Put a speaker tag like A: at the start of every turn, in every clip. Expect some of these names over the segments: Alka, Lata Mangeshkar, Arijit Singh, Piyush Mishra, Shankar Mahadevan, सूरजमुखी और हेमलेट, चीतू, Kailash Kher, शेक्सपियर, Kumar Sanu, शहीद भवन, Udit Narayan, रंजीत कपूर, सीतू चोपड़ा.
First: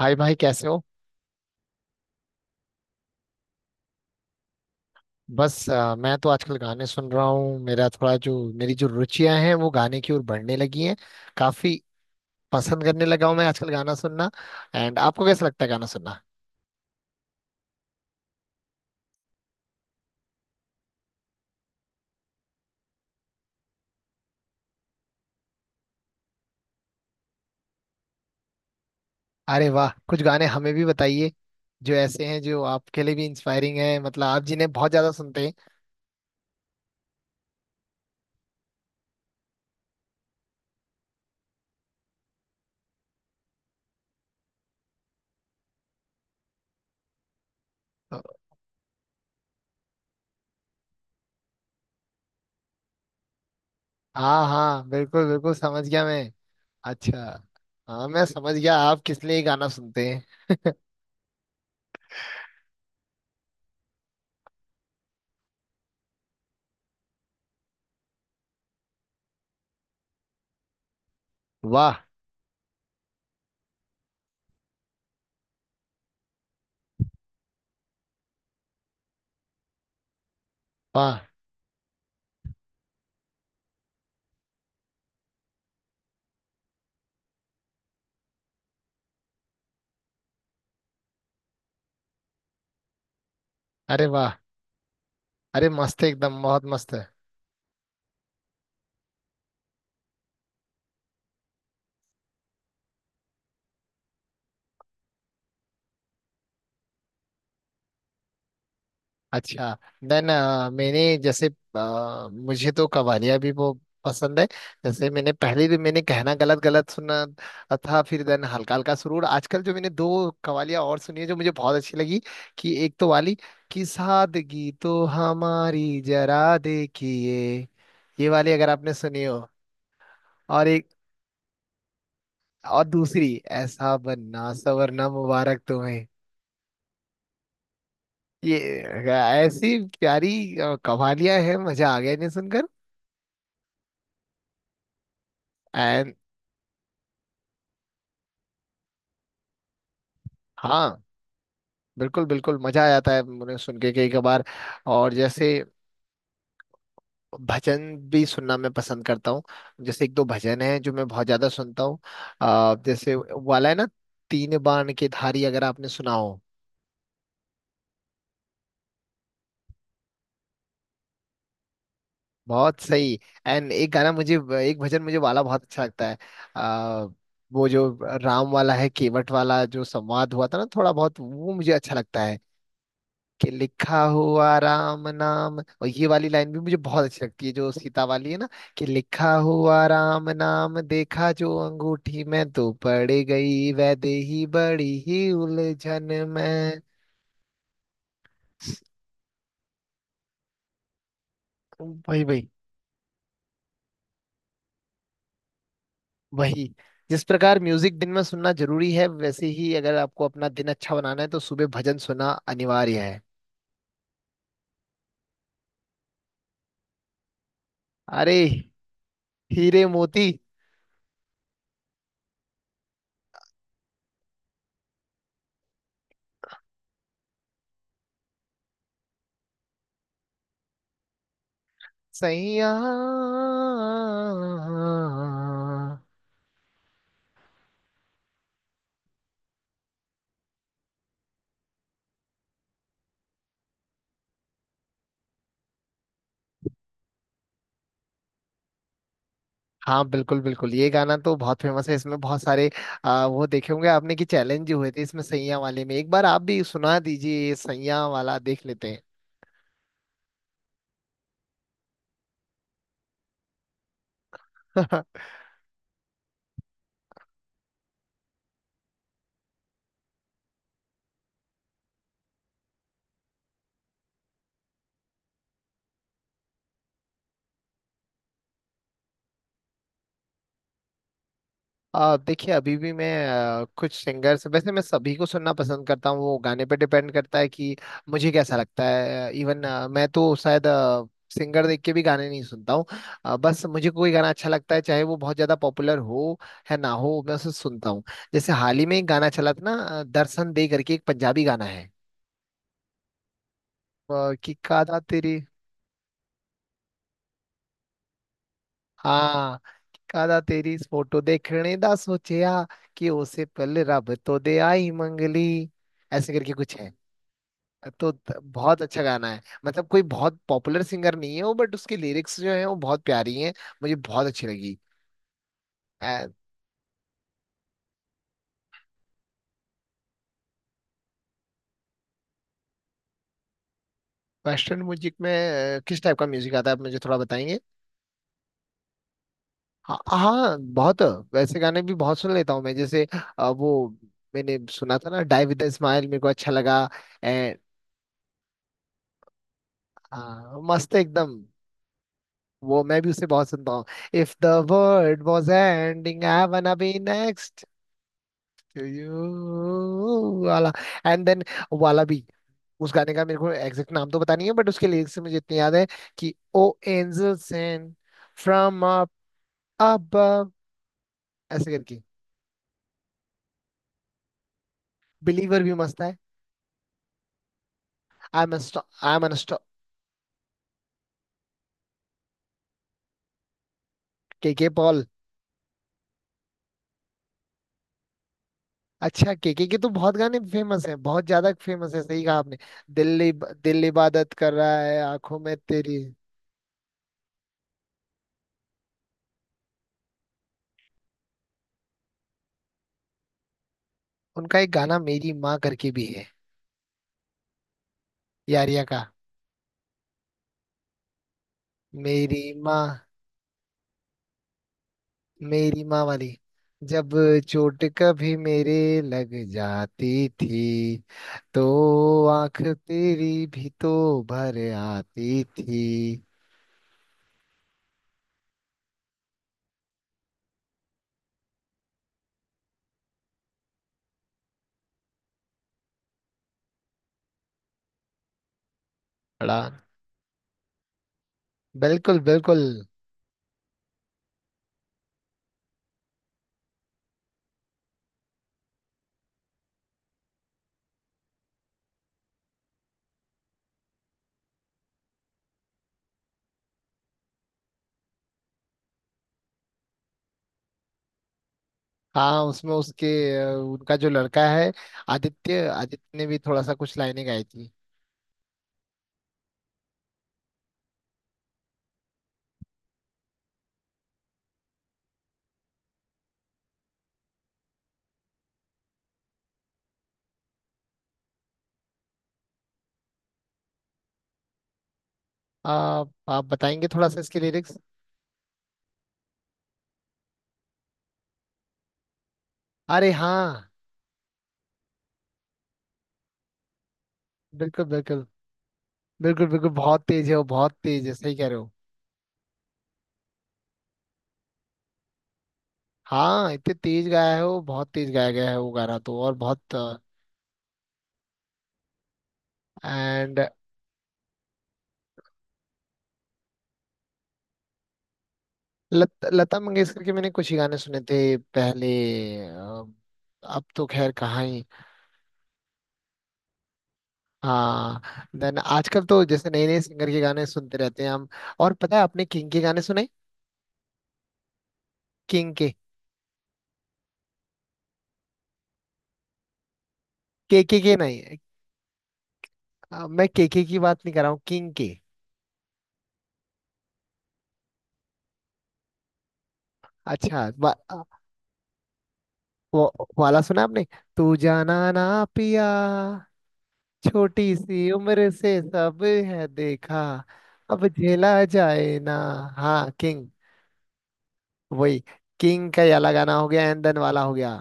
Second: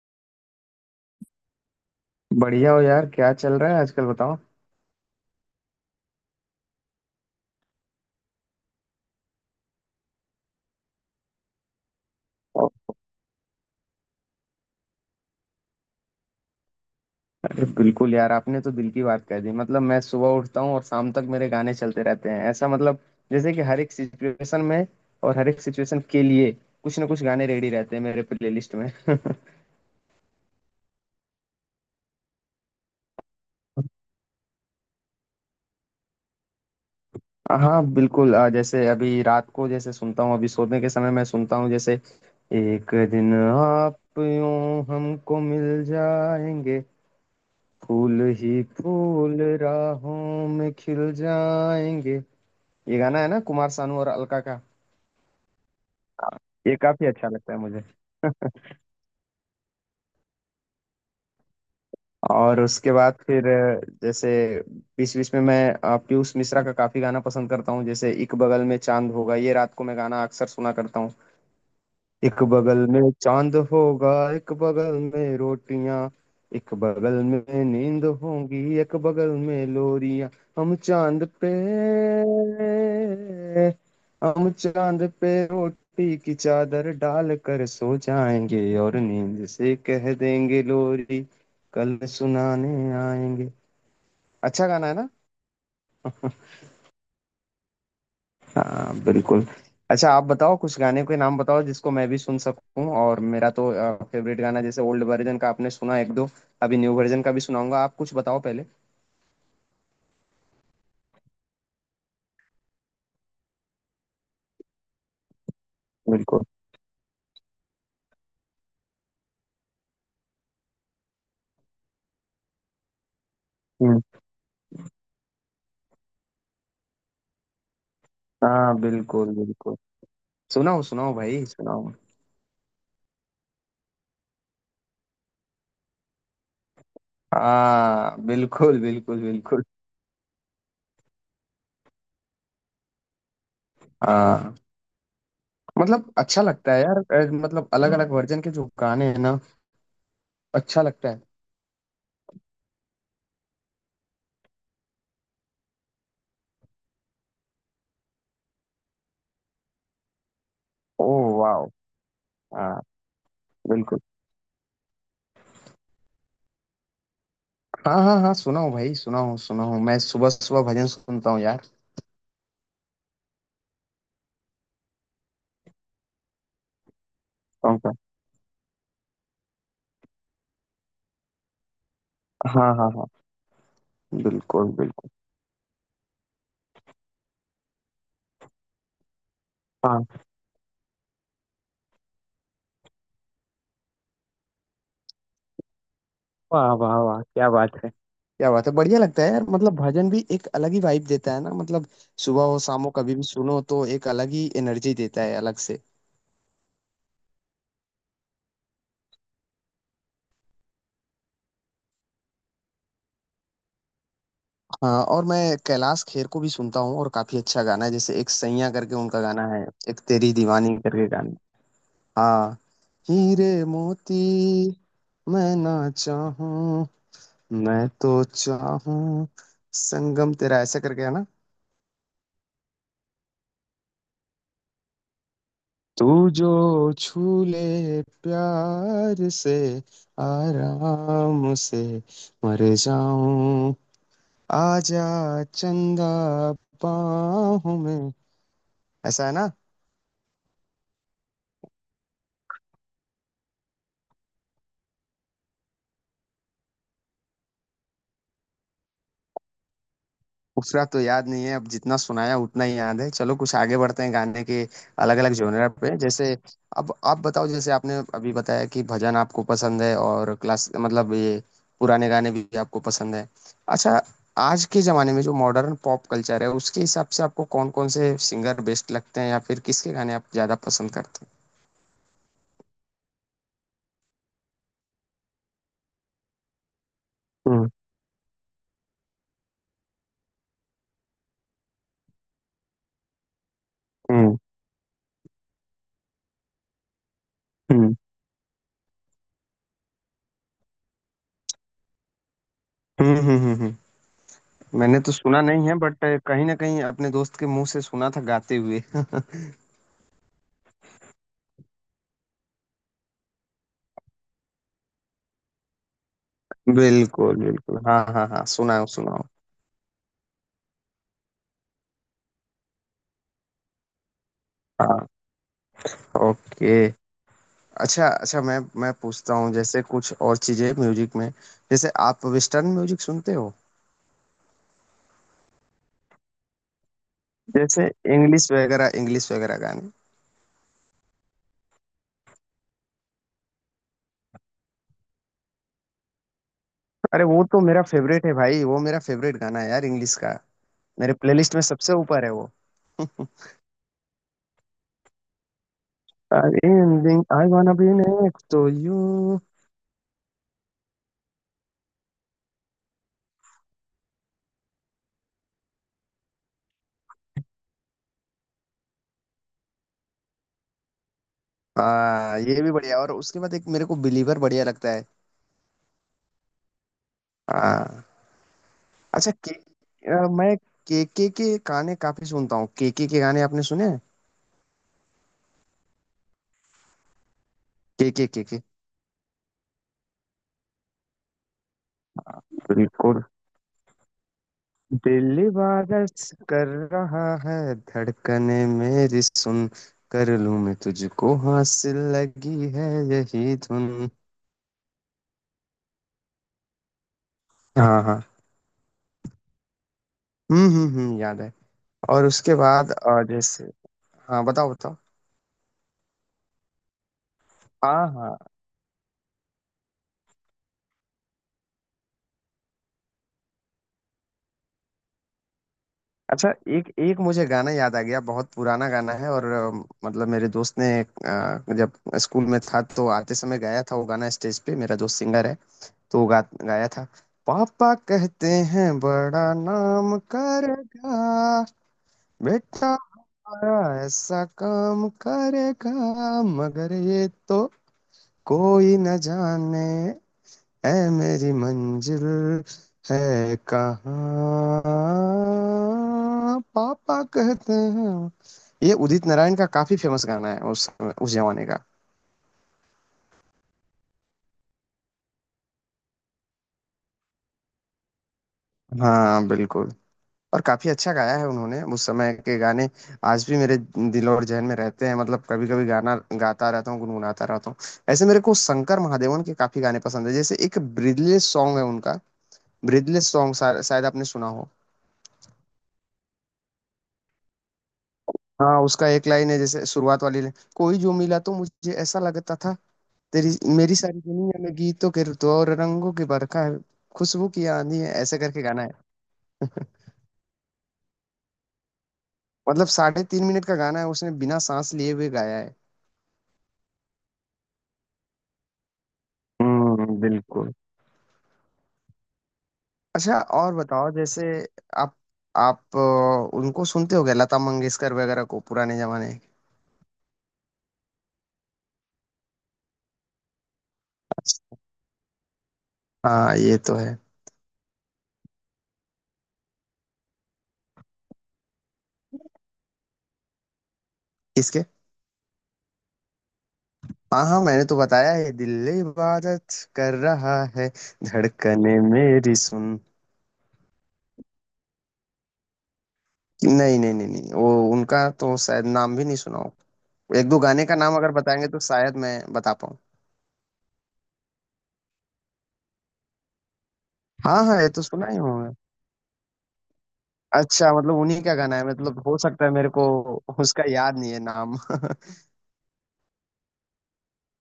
A: हाय भाई कैसे हो।
B: बढ़िया हो यार, क्या चल रहा है आजकल बताओ।
A: बस मैं तो आजकल गाने सुन रहा हूँ। मेरा थोड़ा जो मेरी जो रुचियां हैं वो गाने की ओर बढ़ने लगी हैं। काफी पसंद करने लगा हूँ मैं आजकल गाना सुनना। एंड आपको कैसा लगता है गाना सुनना?
B: अरे बिल्कुल यार, आपने तो दिल की बात कह दी। मतलब मैं सुबह उठता हूँ और शाम तक मेरे गाने चलते रहते हैं, ऐसा मतलब जैसे कि हर एक सिचुएशन में और हर एक सिचुएशन के लिए कुछ ना कुछ गाने रेडी रहते हैं मेरे प्लेलिस्ट में।
A: अरे वाह, कुछ गाने हमें भी बताइए जो ऐसे हैं जो आपके लिए भी इंस्पायरिंग है, मतलब आप जिन्हें बहुत ज्यादा सुनते हैं।
B: हाँ बिल्कुल। जैसे अभी रात को, जैसे सुनता हूँ अभी सोने के समय मैं सुनता हूँ, जैसे एक दिन आप यूं हमको मिल जाएंगे,
A: अ,
B: फूल ही फूल राहों में खिल जाएंगे। ये गाना है ना, कुमार सानू और अलका
A: हाँ
B: का।
A: हाँ, बिल्कुल बिल्कुल, समझ गया मैं।
B: ये काफी
A: अच्छा।
B: अच्छा लगता है मुझे।
A: हाँ, मैं समझ गया आप किस लिए गाना सुनते हैं।
B: और उसके बाद फिर जैसे बीच बीच में मैं पीयूष मिश्रा का काफी गाना पसंद करता हूँ। जैसे एक बगल में चांद होगा, ये रात को मैं गाना अक्सर सुना करता हूँ।
A: वाह।
B: एक बगल में चांद होगा, एक बगल में रोटियां, एक बगल में नींद होगी, एक बगल में लोरियां। हम
A: वाह।
B: चांद पे, हम चांद पे रोटी की चादर डाल कर सो जाएंगे, और नींद से कह देंगे लोरी कल सुनाने आएंगे।
A: अरे वाह।
B: अच्छा गाना है ना।
A: अरे मस्त है एकदम, बहुत मस्त है।
B: हाँ बिल्कुल। अच्छा आप बताओ, कुछ गाने के नाम बताओ जिसको मैं भी सुन सकूं। और मेरा तो फेवरेट गाना, जैसे ओल्ड वर्जन का आपने सुना एक दो। अभी न्यू वर्जन का भी सुनाऊंगा, आप कुछ बताओ पहले।
A: अच्छा। देन मैंने जैसे मुझे तो कवालियाँ भी वो पसंद है। जैसे मैंने पहले भी, मैंने कहना
B: बिल्कुल।
A: गलत गलत सुना था, फिर देन हल्का हल्का सुरूर। आजकल जो मैंने दो कवालियाँ और सुनी है जो मुझे बहुत अच्छी लगी, कि एक तो वाली कि
B: हम्म,
A: सादगी तो हमारी जरा देखिए, ये वाली अगर
B: हाँ
A: आपने सुनी
B: बिल्कुल
A: हो,
B: बिल्कुल।
A: और
B: सुनाओ
A: एक
B: सुनाओ भाई, सुनाओ।
A: और दूसरी ऐसा बनना सवरना मुबारक तुम्हें।
B: हाँ
A: ये
B: बिल्कुल बिल्कुल बिल्कुल।
A: ऐसी प्यारी कवालियाँ हैं, मजा आ गया इन्हें सुनकर।
B: हाँ, मतलब
A: एंड।
B: अच्छा लगता है यार। मतलब अलग अलग वर्जन के जो गाने हैं ना, अच्छा
A: हाँ
B: लगता है।
A: बिल्कुल बिल्कुल, मजा आ जाता है उन्हें सुन के कई कबार। और जैसे भजन भी सुनना मैं पसंद करता हूँ। जैसे एक दो भजन है जो मैं
B: ओ,
A: बहुत ज्यादा
B: वाओ।
A: सुनता हूँ।
B: हाँ
A: जैसे वो वाला है ना,
B: बिल्कुल।
A: तीन बाण की धारी, अगर आपने सुना हो।
B: हाँ हाँ हाँ, सुनाओ भाई सुनाओ सुनाओ। मैं सुबह सुबह भजन सुनता हूँ यार।
A: बहुत सही। एंड एक भजन मुझे वाला बहुत अच्छा लगता है। आ, वो जो राम वाला है, केवट वाला जो संवाद हुआ था ना थोड़ा बहुत, वो मुझे अच्छा लगता है,
B: हाँ हाँ हाँ।
A: कि लिखा हुआ
B: बिल्कुल
A: राम
B: बिल्कुल।
A: नाम। और ये वाली लाइन भी मुझे बहुत अच्छी लगती है जो सीता वाली है ना, कि लिखा हुआ
B: हाँ।
A: राम नाम देखा जो अंगूठी में तो पड़ गई वैदेही बड़ी ही उलझन
B: वाह
A: में।
B: वाह वाह, क्या बात है, क्या बात है। बढ़िया लगता है यार, मतलब भजन भी एक अलग ही वाइब देता है ना, मतलब
A: वही
B: सुबह
A: वही
B: हो शाम हो कभी भी सुनो तो एक अलग ही एनर्जी देता है अलग से।
A: वही। जिस प्रकार म्यूजिक दिन में सुनना जरूरी है, वैसे ही अगर आपको अपना दिन अच्छा बनाना है तो सुबह भजन सुनना अनिवार्य है।
B: हाँ, और मैं कैलाश खेर को भी सुनता हूँ, और काफी अच्छा गाना है, जैसे एक
A: अरे।
B: सैयां करके उनका गाना है,
A: हीरे
B: एक
A: मोती।
B: तेरी दीवानी करके गाना। हाँ, हीरे मोती। मैं ना चाहूं, मैं तो चाहूं, संगम तेरा, ऐसा करके है ना।
A: सैया।
B: तू जो छू ले प्यार से, आराम से मर जाऊं, आजा चंदा बाहों में, ऐसा है ना।
A: हाँ बिल्कुल बिल्कुल, ये गाना तो बहुत फेमस है, इसमें बहुत सारे वो देखे होंगे आपने कि चैलेंज हुए थे इसमें, सैया वाले में। एक बार आप भी सुना दीजिए ये सैया वाला, देख लेते
B: उतना तो याद नहीं है अब, जितना सुनाया उतना ही याद है। चलो कुछ आगे बढ़ते हैं गाने के अलग
A: हैं।
B: अलग जोनर पे। जैसे अब आप बताओ, जैसे आपने अभी बताया कि भजन आपको पसंद है, और क्लास मतलब ये पुराने गाने भी आपको पसंद है। अच्छा, आज के जमाने में जो मॉडर्न पॉप कल्चर है, उसके हिसाब से आपको कौन कौन से सिंगर बेस्ट लगते हैं, या फिर किसके गाने आप ज्यादा पसंद करते हैं।
A: देखिए, अभी भी मैं कुछ सिंगर्स, वैसे मैं सभी को सुनना पसंद करता हूँ, वो गाने पे डिपेंड करता है
B: हम्म
A: कि मुझे कैसा लगता है। इवन मैं तो शायद सिंगर देख के भी गाने नहीं सुनता हूँ। बस मुझे कोई गाना
B: हम्म
A: अच्छा लगता है, चाहे वो बहुत ज्यादा पॉपुलर हो है ना हो, मैं उसे सुनता
B: हम्म,
A: हूँ। जैसे हाल ही में एक गाना चला था ना, दर्शन दे करके एक पंजाबी गाना है।
B: हम्म हम्म हम्म, हम्म।
A: ਵਾਹ ਕੀ ਕਾਦਾ
B: मैंने तो
A: ਤੇਰੀ।
B: सुना नहीं है, बट कहीं ना कहीं अपने दोस्त के मुंह से सुना था गाते हुए।
A: ਹਾਂ ਕੀ ਕਾਦਾ ਤੇਰੀ ਇਸ ਫੋਟੋ ਦੇਖਣੇ ਦਾ ਸੋਚਿਆ, ਕਿ ਉਸੇ ਪਹਿਲੇ ਰੱਬ ਤੋਂ ਦਿਆਈ ਮੰਗ ਲਈ। ऐसे करके कुछ है।
B: बिल्कुल बिल्कुल। हाँ
A: तो
B: हाँ हाँ,
A: बहुत
B: सुनाओ
A: अच्छा
B: सुनाओ।
A: गाना है। मतलब कोई बहुत पॉपुलर सिंगर नहीं है वो, बट उसकी लिरिक्स जो है वो बहुत प्यारी हैं, मुझे बहुत अच्छी लगी।
B: हाँ, ओके। अच्छा अच्छा, मैं पूछता हूँ जैसे कुछ और चीजें म्यूजिक में। जैसे आप वेस्टर्न म्यूजिक सुनते हो।
A: वेस्टर्न म्यूजिक में किस टाइप का म्यूजिक आता है? आप मुझे थोड़ा बताएंगे।
B: जैसे इंग्लिश वगैरह, इंग्लिश वगैरह गाने।
A: हाँ हाँ, बहुत वैसे गाने भी बहुत सुन लेता हूँ मैं। जैसे वो मैंने सुना था ना, डाई विद स्माइल, मेरे को अच्छा लगा।
B: अरे वो तो मेरा फेवरेट है भाई, वो मेरा फेवरेट गाना है यार इंग्लिश का।
A: हाँ मस्त है
B: मेरे
A: एकदम।
B: प्लेलिस्ट में सबसे ऊपर है वो।
A: वो मैं भी उसे बहुत सुनता हूँ। If the world was ending I wanna be
B: I
A: next
B: wanna be next to
A: to
B: you.
A: you वाला। एंड देन वाला भी। उस गाने का मेरे को एग्जैक्ट नाम तो पता नहीं है, बट उसके लिरिक्स से मुझे इतनी याद है कि oh angel sent from up above, ऐसे करके।
B: हाँ, ये भी बढ़िया। और उसके बाद एक मेरे को बिलीवर बढ़िया लगता है।
A: बिलीवर भी मस्त है।
B: हाँ।
A: I am I am.
B: अच्छा, के मैं केके के गाने काफी सुनता हूँ। केके के गाने आपने सुने हैं।
A: के पॉल।
B: केके, के के।
A: अच्छा, केके के तो बहुत गाने फेमस हैं, बहुत ज्यादा फेमस है, सही कहा आपने।
B: बिल्कुल।
A: दिल्ली दिल इबादत कर रहा है आंखों
B: दिल
A: में तेरी।
B: इबादत कर रहा है, धड़कने मेरी सुन, कर लूं मैं तुझको हासिल, लगी है यही धुन।
A: उनका एक गाना मेरी माँ करके भी है,
B: हाँ हाँ।
A: यारिया का।
B: हम्म, याद है। और
A: मेरी
B: उसके बाद
A: माँ।
B: जैसे, हाँ बताओ बताओ।
A: मेरी माँ वाली। जब चोट
B: हाँ
A: कभी
B: हाँ।
A: मेरे लग जाती थी तो आंख तेरी भी तो भर आती थी।
B: अच्छा, एक एक मुझे गाना याद आ गया, बहुत पुराना गाना है। और मतलब मेरे दोस्त ने जब स्कूल में था तो आते समय गाया था वो गाना स्टेज पे। मेरा दोस्त सिंगर है, तो वो गाया था। पापा कहते हैं बड़ा
A: बड़ा।
B: नाम करेगा,
A: बिल्कुल बिल्कुल।
B: बेटा बड़ा ऐसा काम करेगा, मगर ये तो कोई न जाने, ऐ मेरी मंजिल है कहाँ, पापा कहते हैं। ये उदित नारायण का काफी फेमस गाना है उस जमाने का।
A: हाँ, उसमें उसके उनका जो लड़का है आदित्य, आदित्य ने भी थोड़ा सा कुछ लाइनें गाई थी।
B: हाँ बिल्कुल। और काफी अच्छा गाया है उन्होंने। उस समय के गाने आज भी मेरे दिल और जहन में रहते हैं। मतलब कभी कभी गाना गाता रहता हूँ, गुनगुनाता रहता हूँ। ऐसे मेरे को शंकर महादेवन के काफी गाने पसंद है। जैसे एक ब्रीदलेस सॉन्ग है उनका, ब्रीदलेस सॉन्ग, शायद आपने सुना हो।
A: आप बताएंगे थोड़ा सा इसके लिरिक्स?
B: हाँ, उसका एक लाइन है, जैसे शुरुआत वाली लाइन, कोई जो मिला तो मुझे ऐसा लगता था,
A: अरे
B: तेरी
A: हाँ।
B: मेरी सारी दुनिया में गीतों के ऋतु और रंगों की बरखा है, खुशबू की
A: बिल्कुल
B: आंधी है,
A: बिल्कुल
B: ऐसे करके गाना है।
A: बिल्कुल बिल्कुल, बहुत तेज है वो, बहुत तेज है, सही कह रहे हो।
B: मतलब 3.5 मिनट का गाना है, उसने बिना सांस लिए हुए गाया है।
A: हाँ, इतने तेज गाया है वो, बहुत तेज गाया गया है वो गाना तो, और बहुत।
B: बिल्कुल। अच्छा,
A: एंड।
B: और बताओ जैसे, आप आप उनको सुनते हो गए, लता मंगेशकर वगैरह को, पुराने जमाने।
A: लता मंगेशकर के मैंने कुछ ही गाने सुने थे पहले। अ, अब तो खैर कहाँ ही।
B: हाँ ये तो है।
A: हाँ। देन आजकल तो जैसे नए नए सिंगर के गाने सुनते रहते हैं हम। और पता है आपने किंग के गाने सुने?
B: किसके।
A: किंग के।
B: हाँ हाँ, मैंने तो बताया है, दिल इबादत कर रहा है,
A: के नहीं।
B: धड़कने मेरी सुन।
A: मैं के की बात नहीं कर रहा हूँ, किंग के।
B: नहीं नहीं नहीं नहीं, वो, उनका तो शायद नाम भी नहीं सुना हो।
A: अच्छा,
B: एक दो गाने का नाम अगर बताएंगे तो शायद मैं बता
A: वो
B: पाऊँ।
A: वाला सुना आपने, तू जाना ना पिया, छोटी
B: हाँ हाँ ये
A: सी
B: तो सुना
A: उम्र
B: ही
A: से
B: होगा।
A: सब है देखा, अब
B: अच्छा, मतलब उन्हीं
A: झेला
B: का गाना है,
A: जाए ना।
B: मतलब हो सकता है। मेरे
A: हाँ,
B: को
A: किंग।
B: उसका याद नहीं है नाम।
A: वही। किंग का ये अलग गाना हो गया, एंदन वाला हो गया।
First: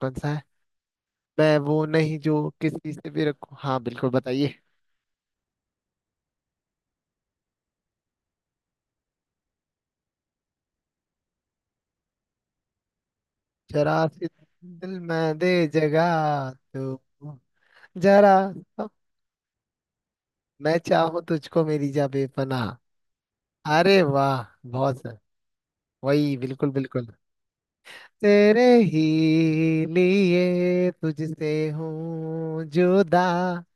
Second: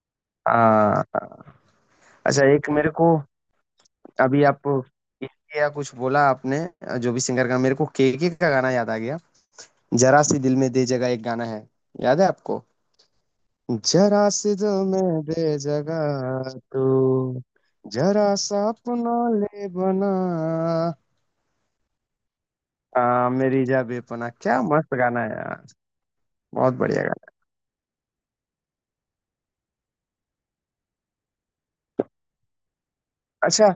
A: कौन सा है?
B: हाँ।
A: मैं वो नहीं
B: अच्छा,
A: जो
B: एक मेरे
A: किसी से
B: को,
A: भी रखूं। हाँ बिल्कुल,
B: अभी
A: बताइए।
B: आप इसके या कुछ बोला आपने, जो भी सिंगर का, मेरे को केके का गाना याद आ गया। जरा सी दिल में दे जगह, एक गाना है, याद है आपको।
A: जरा सी
B: जरा सी दिल
A: दिल
B: में
A: में
B: दे
A: दे जगह
B: जगह तू,
A: तू।
B: जरा
A: जरा।
B: सा अपना ले बना।
A: मैं चाहूँ तुझको मेरी जा बेपनाह।
B: मेरी जा
A: अरे
B: बेपना,
A: वाह।
B: क्या मस्त
A: बहुत सर।
B: गाना है यार।
A: वही बिल्कुल
B: बहुत बढ़िया
A: बिल्कुल।
B: गाना।
A: तेरे ही लिए तुझसे हूँ जुदा।
B: अच्छा,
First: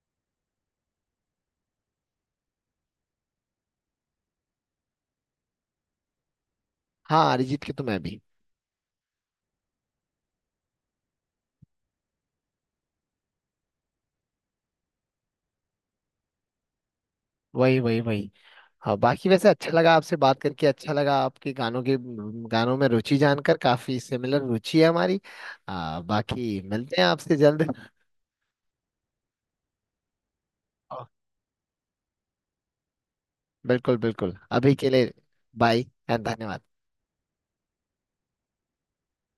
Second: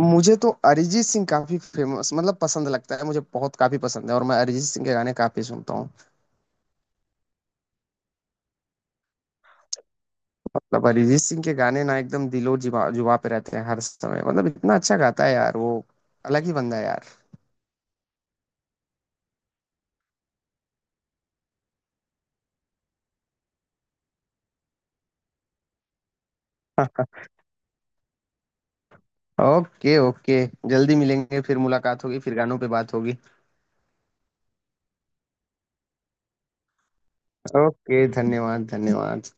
B: मुझे तो अरिजीत सिंह काफी फेमस मतलब पसंद लगता है, मुझे बहुत काफी पसंद है, और मैं अरिजीत सिंह के गाने काफी सुनता हूँ।
A: हाँ, अरिजीत की तो मैं भी।
B: मतलब अरिजीत सिंह के गाने ना एकदम दिलो जुबा जुबा पे रहते हैं हर समय। मतलब इतना अच्छा गाता है यार वो, अलग ही बंदा है यार।
A: वही वही वही। हाँ, बाकी वैसे अच्छा लगा आपसे बात करके, अच्छा लगा आपके गानों के, गानों में रुचि जानकर, काफी सिमिलर रुचि है हमारी। बाकी मिलते हैं आपसे जल्द।
B: Okay okay. जल्दी
A: ओ,
B: मिलेंगे, फिर मुलाकात होगी, फिर गानों पे बात होगी।
A: बिल्कुल बिल्कुल, अभी के लिए बाय एंड धन्यवाद।
B: ओके, धन्यवाद धन्यवाद।